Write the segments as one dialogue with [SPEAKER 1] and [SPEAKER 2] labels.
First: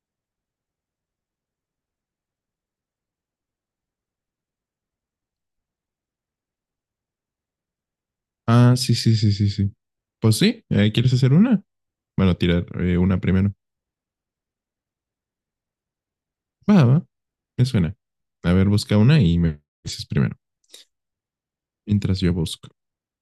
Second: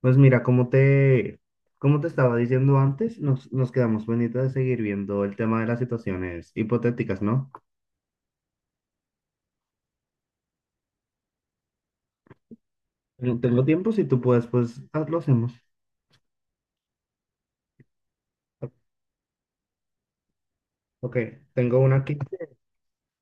[SPEAKER 1] Pues mira, como te estaba diciendo antes, nos quedamos pendientes de seguir viendo el tema de las situaciones hipotéticas, ¿no?
[SPEAKER 2] Ah, sí, sí, sí, sí, sí. Pues sí, ¿quieres hacer una? Bueno, tirar una primero.
[SPEAKER 1] Tengo tiempo, si tú puedes, lo hacemos.
[SPEAKER 2] Va, va, me suena. A ver,
[SPEAKER 1] O-
[SPEAKER 2] busca una y me dices primero,
[SPEAKER 1] Ok, tengo una aquí,
[SPEAKER 2] mientras yo busco.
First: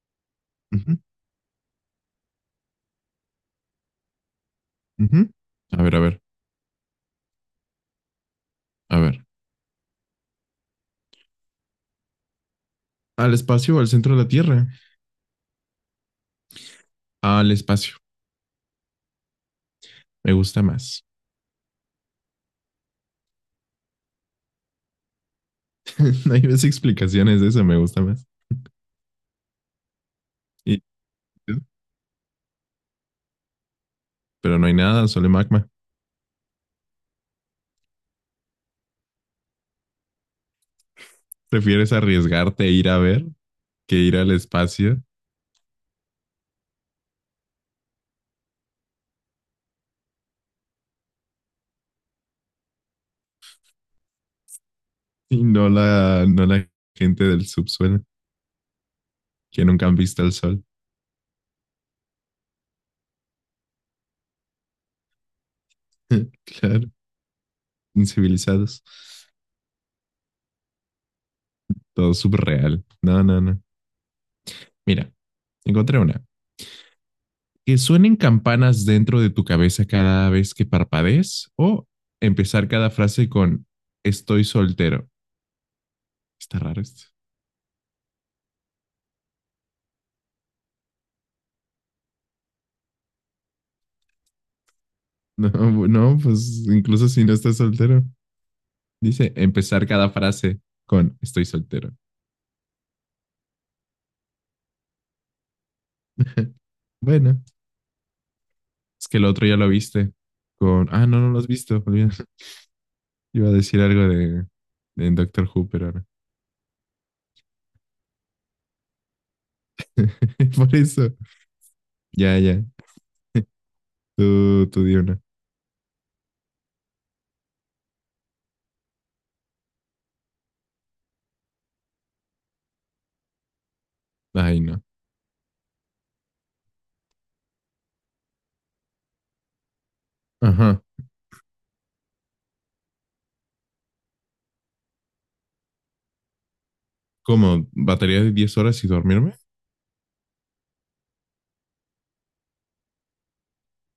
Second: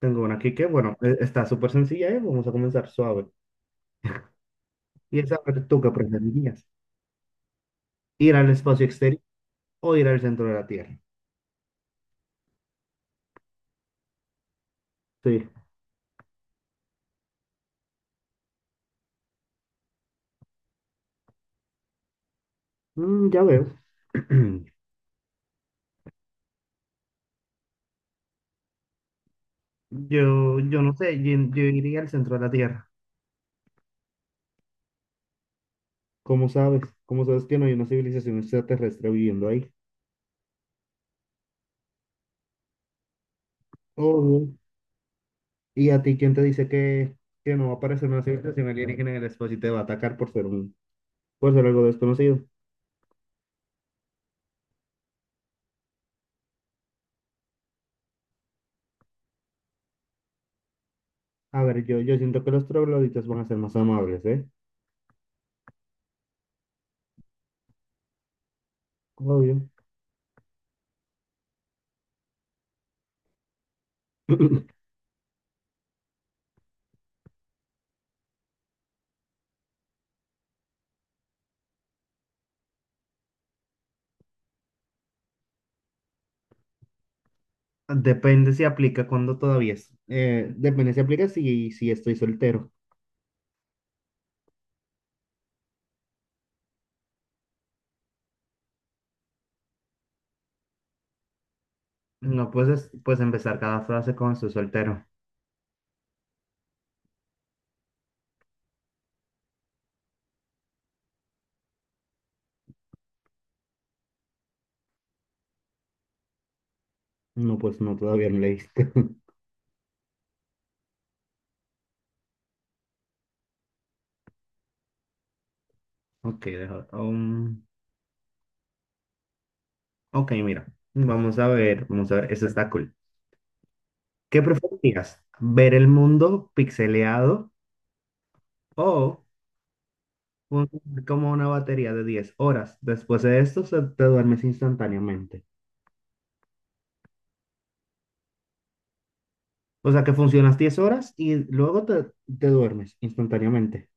[SPEAKER 1] tengo una aquí que, bueno,
[SPEAKER 2] Ujú,
[SPEAKER 1] está súper sencilla y vamos a comenzar suave. Y
[SPEAKER 2] ujú.
[SPEAKER 1] es, a ver, ¿tú
[SPEAKER 2] A
[SPEAKER 1] qué
[SPEAKER 2] ver, a ver,
[SPEAKER 1] preferirías? ¿Ir al espacio
[SPEAKER 2] a
[SPEAKER 1] exterior
[SPEAKER 2] ver.
[SPEAKER 1] o ir al centro de la Tierra?
[SPEAKER 2] ¿Al espacio o al centro de la Tierra?
[SPEAKER 1] Sí.
[SPEAKER 2] Al espacio, me gusta más.
[SPEAKER 1] Mm, ya veo.
[SPEAKER 2] No hay más explicaciones de eso, me gusta más.
[SPEAKER 1] Yo
[SPEAKER 2] Y-
[SPEAKER 1] no sé, yo iría al centro de la Tierra.
[SPEAKER 2] pero no hay nada, solo hay magma.
[SPEAKER 1] ¿Cómo sabes? ¿Cómo sabes que no hay una civilización extraterrestre viviendo ahí?
[SPEAKER 2] ¿Prefieres arriesgarte a ir a ver que ir al
[SPEAKER 1] Oh,
[SPEAKER 2] espacio
[SPEAKER 1] ¿y a ti quién te dice que no va a aparecer una civilización alienígena en el espacio y te va a atacar por ser por ser algo desconocido?
[SPEAKER 2] y no la gente del subsuelo que nunca han visto el sol?
[SPEAKER 1] A ver, yo siento que los trogloditas van a ser más amables, ¿eh?
[SPEAKER 2] Claro, incivilizados.
[SPEAKER 1] Obvio.
[SPEAKER 2] Todo subreal. No, no, no. Mira, encontré una. Que suenen campanas dentro de tu cabeza cada vez que parpadees o empezar cada frase con estoy soltero. Está raro esto.
[SPEAKER 1] Depende si aplica cuando todavía es, depende si aplica si estoy soltero.
[SPEAKER 2] No, no, pues incluso si no estás soltero. Dice empezar cada frase con estoy soltero.
[SPEAKER 1] No puedes empezar cada frase con estoy soltero.
[SPEAKER 2] Bueno, es que el otro ya lo viste. Con, ah, no, no lo has visto. Olvida. Iba a decir algo de Doctor Who, pero ahora.
[SPEAKER 1] No, pues no, todavía no leíste.
[SPEAKER 2] Por eso. Ya, ya. Tú di una.
[SPEAKER 1] Ok, deja, ok, mira. Vamos a ver, vamos a ver. Eso está cool. ¿Qué
[SPEAKER 2] Ay, no.
[SPEAKER 1] preferirías? ¿Ver el mundo pixeleado o un-
[SPEAKER 2] Ajá.
[SPEAKER 1] como una batería de 10 horas? Después de esto te duermes instantáneamente.
[SPEAKER 2] ¿Cómo? ¿Batería de 10 horas y dormirme?
[SPEAKER 1] O sea que funcionas 10 horas y luego te duermes instantáneamente.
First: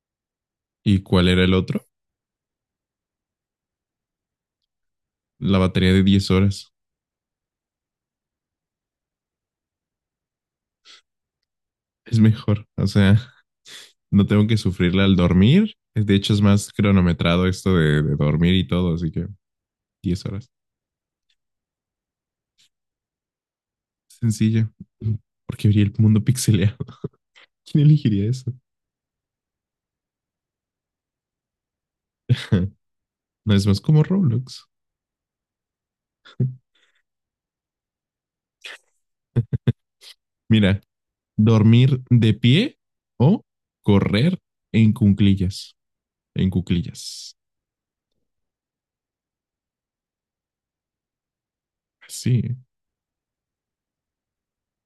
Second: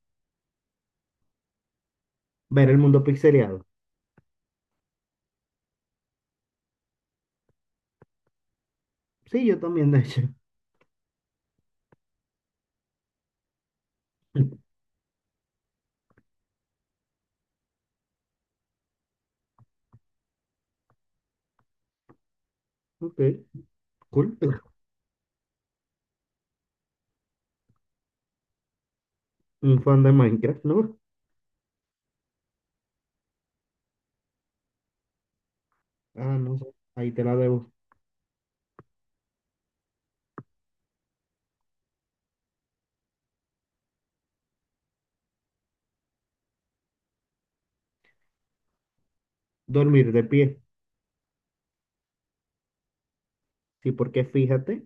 [SPEAKER 2] ¿Y cuál era el otro?
[SPEAKER 1] Ver el mundo pixeleado.
[SPEAKER 2] La batería de diez horas.
[SPEAKER 1] Sí, yo también, de hecho.
[SPEAKER 2] Es mejor. O sea, no tengo que sufrirla al dormir. De hecho, es más cronometrado esto de dormir y todo, así que 10 horas.
[SPEAKER 1] Ok, cool.
[SPEAKER 2] Sencillo. Porque vería el mundo pixeleado. ¿Quién elegiría eso?
[SPEAKER 1] Un fan de Minecraft, ¿no?
[SPEAKER 2] No es más como Roblox.
[SPEAKER 1] Ah, no sé. Ahí te la debo.
[SPEAKER 2] Mira, dormir de pie o correr en cuclillas. En cuclillas.
[SPEAKER 1] Dormir de pie.
[SPEAKER 2] Así.
[SPEAKER 1] Sí, porque fíjate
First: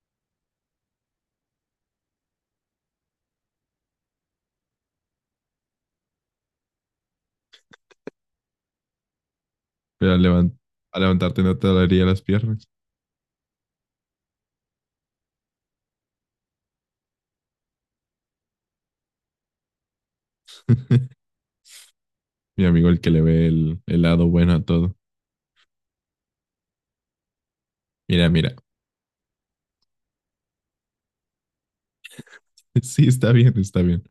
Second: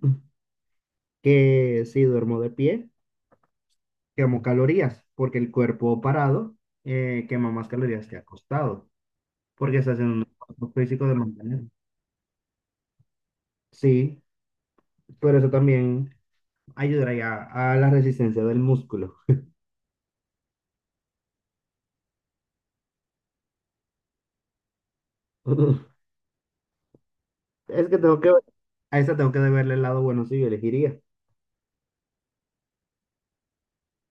[SPEAKER 1] que si duermo de pie, quemo calorías, porque el cuerpo parado, quema más calorías que acostado, porque estás en
[SPEAKER 2] Pero
[SPEAKER 1] un esfuerzo
[SPEAKER 2] al
[SPEAKER 1] físico de
[SPEAKER 2] levantarte no
[SPEAKER 1] mantener.
[SPEAKER 2] te dolería las piernas.
[SPEAKER 1] Sí, pero eso también ayudaría a la resistencia del músculo.
[SPEAKER 2] Mi amigo, el que le ve el lado bueno a todo.
[SPEAKER 1] Es que tengo que,
[SPEAKER 2] Mira, mira.
[SPEAKER 1] a esa tengo que verle el lado bueno, si yo elegiría.
[SPEAKER 2] Sí, está bien, está bien.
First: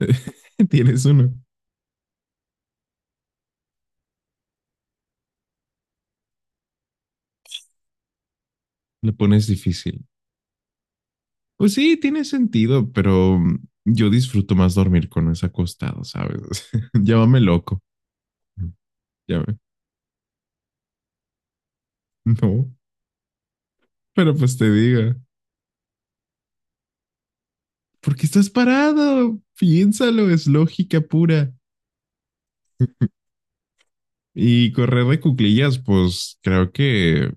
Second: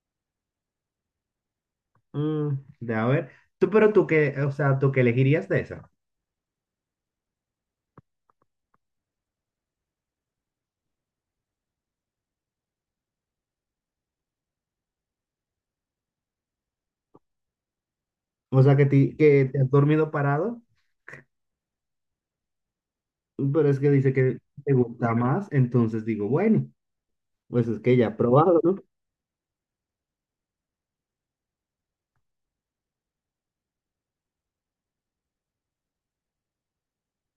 [SPEAKER 2] Tienes uno.
[SPEAKER 1] Mm, de a ver, tú, pero tú qué, o sea, tú qué elegirías de esa.
[SPEAKER 2] Lo pones difícil. Pues sí, tiene sentido, pero yo disfruto más dormir con eso acostado, ¿sabes? Llámame loco.
[SPEAKER 1] O sea, que
[SPEAKER 2] Llámame.
[SPEAKER 1] te has dormido parado,
[SPEAKER 2] No,
[SPEAKER 1] pero es que dice
[SPEAKER 2] pero
[SPEAKER 1] que
[SPEAKER 2] pues te
[SPEAKER 1] te gusta
[SPEAKER 2] diga.
[SPEAKER 1] más, entonces digo, bueno, pues es que ya he
[SPEAKER 2] ¿Por qué estás
[SPEAKER 1] probado, ¿no?
[SPEAKER 2] parado? Piénsalo, es lógica pura. Y correr de cuclillas, pues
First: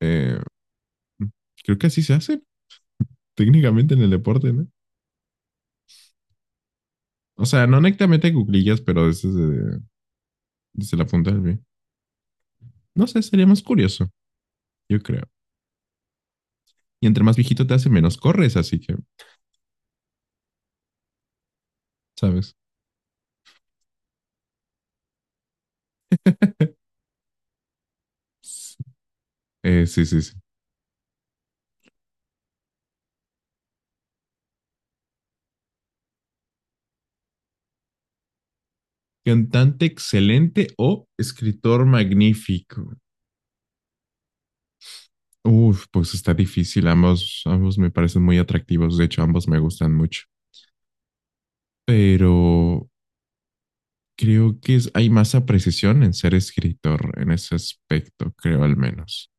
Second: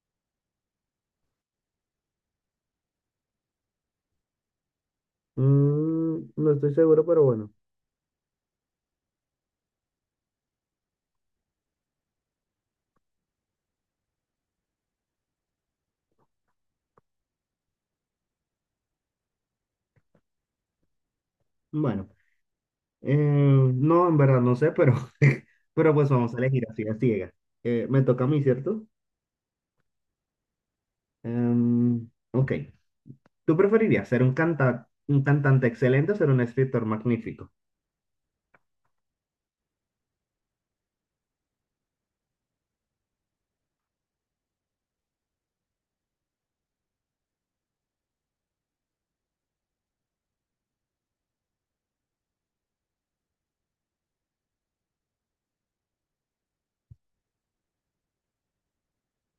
[SPEAKER 2] eh, creo que así se hace. Técnicamente en el deporte, ¿no?
[SPEAKER 1] Mm, no estoy seguro, pero
[SPEAKER 2] O
[SPEAKER 1] bueno.
[SPEAKER 2] sea, no netamente cuclillas, pero desde la punta del pie. No sé, sería más curioso, yo creo. Y entre más viejito te hace, menos corres, así que,
[SPEAKER 1] Bueno,
[SPEAKER 2] ¿sabes?
[SPEAKER 1] eh, no, en verdad no sé, pero, pero pues vamos a elegir así a ciegas. Me toca a mí, ¿cierto?
[SPEAKER 2] Sí, sí, sí.
[SPEAKER 1] Ok. ¿Tú preferirías ser un un cantante excelente o ser un escritor magnífico?
[SPEAKER 2] Cantante excelente o escritor magnífico. Uf, pues está difícil. Ambos, ambos me parecen muy atractivos. De hecho, ambos me gustan mucho. Pero creo que hay más apreciación en ser escritor en ese aspecto, creo al menos.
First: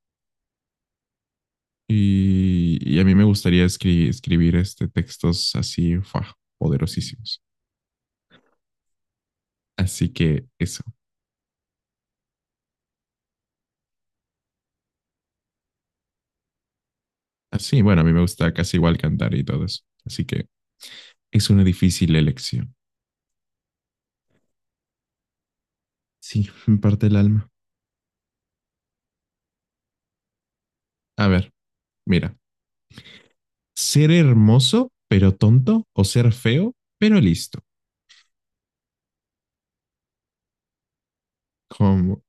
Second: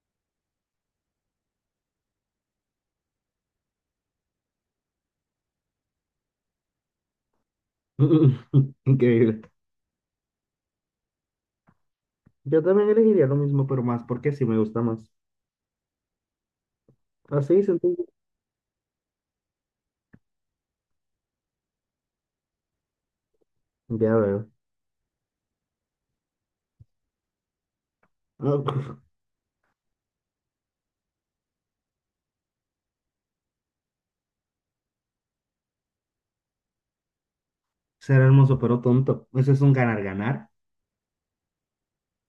[SPEAKER 2] Y a mí me gustaría escribir este, textos así, poderosísimos.
[SPEAKER 1] Increíble.
[SPEAKER 2] Así que eso.
[SPEAKER 1] Yo también elegiría lo mismo, pero más porque sí me gusta más. Así,
[SPEAKER 2] Así, bueno,
[SPEAKER 1] sencillo.
[SPEAKER 2] a mí me gusta casi igual cantar y todo eso. Así que es una difícil elección.
[SPEAKER 1] Ya veo.
[SPEAKER 2] Sí, me parte el alma. A ver, mira. ¿Ser hermoso, pero tonto? ¿O ser feo, pero listo?
[SPEAKER 1] Ser hermoso pero tonto. Eso es un ganar-ganar.
[SPEAKER 2] ¿Cómo,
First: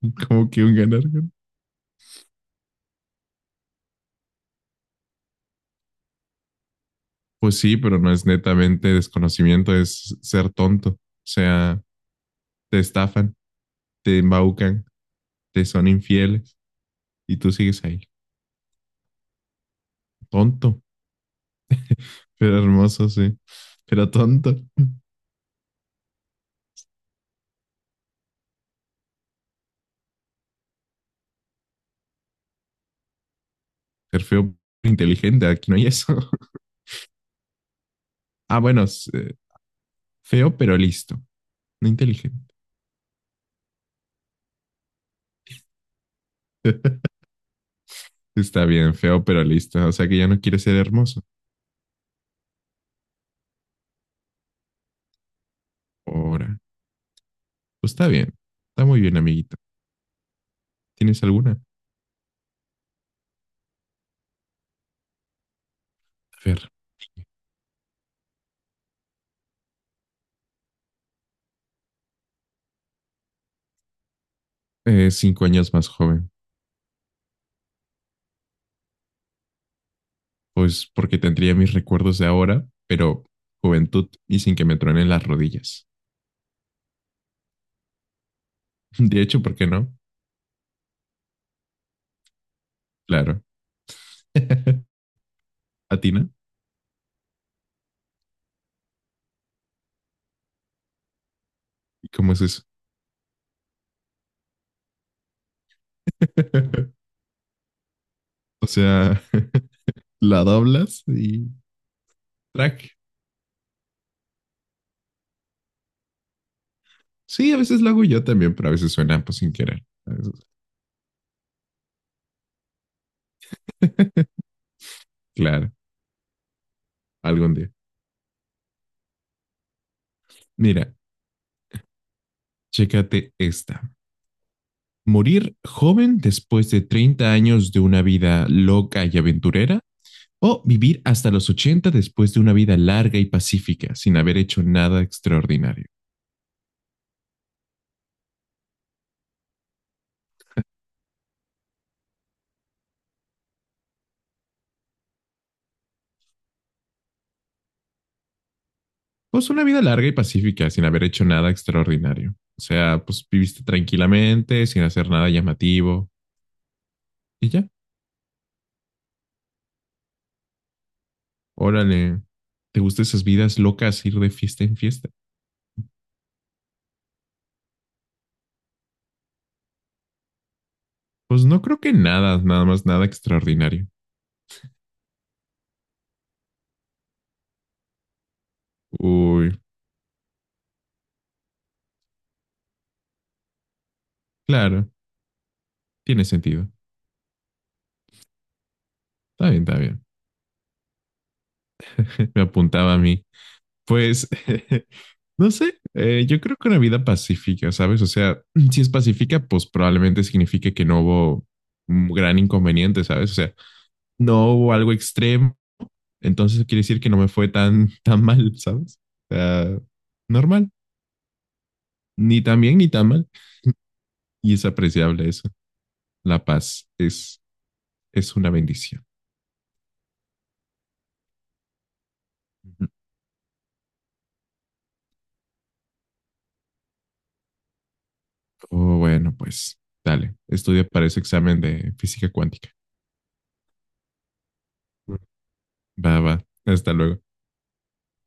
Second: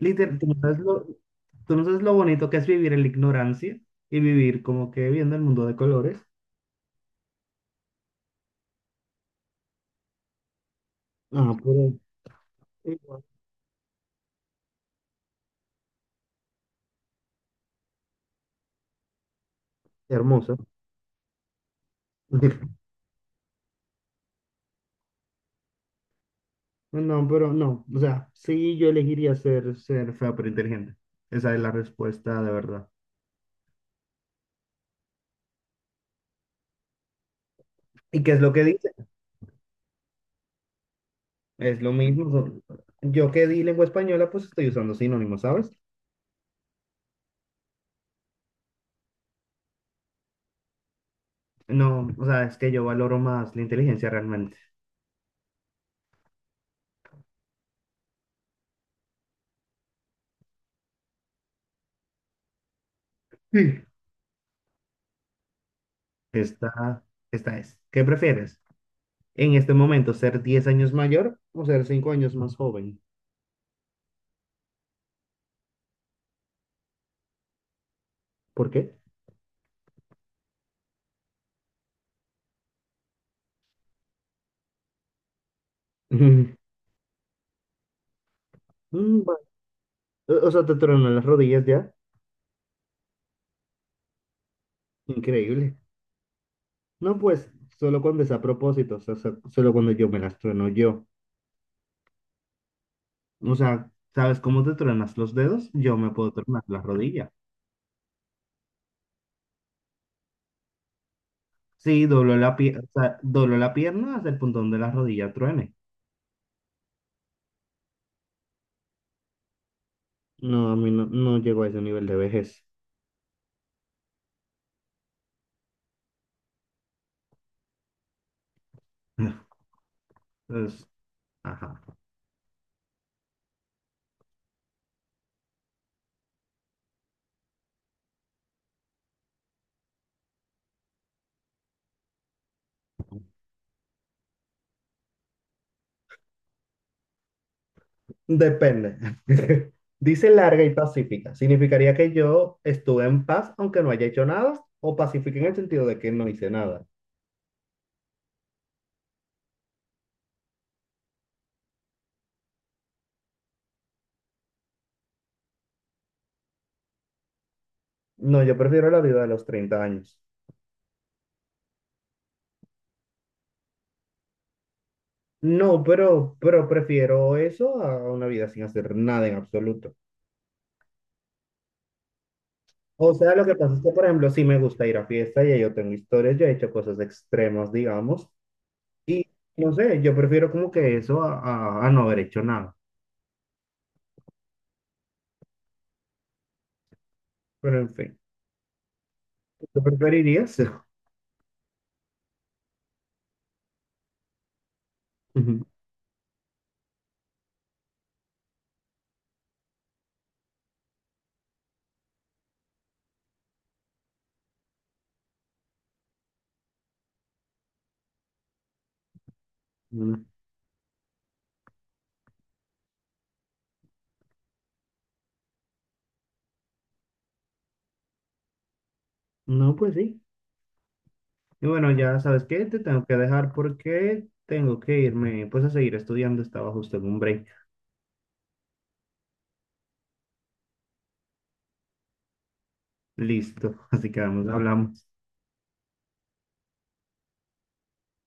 [SPEAKER 1] Literal,
[SPEAKER 2] cómo que un ganar?
[SPEAKER 1] tú no sabes lo bonito que es vivir en la ignorancia y vivir como que viendo el mundo de colores.
[SPEAKER 2] Pues sí, pero no es netamente desconocimiento, es ser tonto. O
[SPEAKER 1] Ah,
[SPEAKER 2] sea,
[SPEAKER 1] pero
[SPEAKER 2] te
[SPEAKER 1] igual,
[SPEAKER 2] estafan, te embaucan, te son infieles y tú sigues ahí.
[SPEAKER 1] hermoso.
[SPEAKER 2] Tonto. Era hermoso, sí. Era tonto.
[SPEAKER 1] No, pero no, o sea, sí, yo elegiría ser, ser feo pero inteligente. Esa es la respuesta de verdad.
[SPEAKER 2] Ser feo, pero inteligente. Aquí no hay eso.
[SPEAKER 1] ¿Y qué es lo
[SPEAKER 2] Ah,
[SPEAKER 1] que
[SPEAKER 2] bueno,
[SPEAKER 1] dice?
[SPEAKER 2] feo, pero listo.
[SPEAKER 1] Es
[SPEAKER 2] No
[SPEAKER 1] lo mismo,
[SPEAKER 2] inteligente.
[SPEAKER 1] yo que di lengua española, pues estoy usando sinónimos, ¿sabes?
[SPEAKER 2] Está bien, feo, pero listo. O sea que ya no quiere ser hermoso.
[SPEAKER 1] No, o sea, es que yo valoro más la inteligencia realmente.
[SPEAKER 2] Ahora. Pues está bien. Está muy bien, amiguito. ¿Tienes alguna? A
[SPEAKER 1] Sí.
[SPEAKER 2] ver.
[SPEAKER 1] Esta, esta es. ¿Qué prefieres en este momento, ser 10 años mayor o ser 5 años más joven?
[SPEAKER 2] 5 años más joven.
[SPEAKER 1] ¿Por qué?
[SPEAKER 2] Pues porque tendría mis recuerdos de ahora, pero juventud y sin que me truenen las rodillas. De
[SPEAKER 1] Mm, bueno.
[SPEAKER 2] hecho, ¿por qué no?
[SPEAKER 1] O sea, te tronan las rodillas ya.
[SPEAKER 2] Claro.
[SPEAKER 1] Increíble.
[SPEAKER 2] ¿A ti no?
[SPEAKER 1] No, pues, solo cuando es a propósito, o sea, solo cuando yo me las trueno yo.
[SPEAKER 2] ¿Y cómo es eso?
[SPEAKER 1] O sea, ¿sabes cómo te truenas los dedos? Yo me puedo tronar la rodilla.
[SPEAKER 2] O sea, la doblas y
[SPEAKER 1] Sí, doblo la pierna,
[SPEAKER 2] track.
[SPEAKER 1] o sea, doblo la pierna hasta el punto donde la rodilla truene.
[SPEAKER 2] Sí, a veces lo hago yo también, pero a veces suena pues sin querer. A veces.
[SPEAKER 1] No, a mí no, no llego a ese nivel de vejez.
[SPEAKER 2] Claro, algún día.
[SPEAKER 1] Pues,
[SPEAKER 2] Mira,
[SPEAKER 1] ajá.
[SPEAKER 2] chécate esta. ¿Morir joven después de 30 años de una vida loca y aventurera? ¿O vivir hasta los 80 después de una vida larga y pacífica sin haber hecho nada extraordinario?
[SPEAKER 1] Depende. Dice larga y pacífica. Significaría que yo estuve en paz aunque no haya hecho nada, o pacífica en el sentido de que no hice nada.
[SPEAKER 2] Pues una vida larga y pacífica sin haber hecho nada extraordinario. O sea, pues viviste tranquilamente, sin hacer nada llamativo y ya.
[SPEAKER 1] No, yo prefiero la vida de los 30 años.
[SPEAKER 2] Órale, ¿te gustan esas vidas locas ir de fiesta en fiesta?
[SPEAKER 1] No, pero prefiero eso a una vida sin hacer nada en absoluto.
[SPEAKER 2] Pues no creo que nada, nada más nada
[SPEAKER 1] O sea, lo que pasa es
[SPEAKER 2] extraordinario.
[SPEAKER 1] que, por ejemplo, sí me gusta ir a fiesta y ahí yo tengo historias, yo he hecho cosas extremas, digamos, y
[SPEAKER 2] Uy,
[SPEAKER 1] no sé, yo prefiero como que eso a, a no haber hecho nada.
[SPEAKER 2] claro, tiene sentido.
[SPEAKER 1] Pero en fin,
[SPEAKER 2] Está bien, está
[SPEAKER 1] ¿tú
[SPEAKER 2] bien.
[SPEAKER 1] preferirías?
[SPEAKER 2] Me apuntaba a mí. Pues, no sé, yo creo que una vida pacífica, ¿sabes? O sea, si es pacífica, pues probablemente signifique que no hubo un gran inconveniente, ¿sabes? O sea, no hubo algo extremo, entonces quiere decir que no me fue tan, tan mal, ¿sabes? O sea, normal, ni tan bien ni tan mal, y es apreciable eso. La paz es una bendición.
[SPEAKER 1] No, pues sí. Y bueno, ya sabes qué, te tengo que dejar porque tengo que irme pues a seguir estudiando, estaba justo en un break.
[SPEAKER 2] Oh, bueno, pues dale, estudia para ese examen de física cuántica.
[SPEAKER 1] Listo, así que vamos, hablamos.
[SPEAKER 2] Va, va, hasta luego.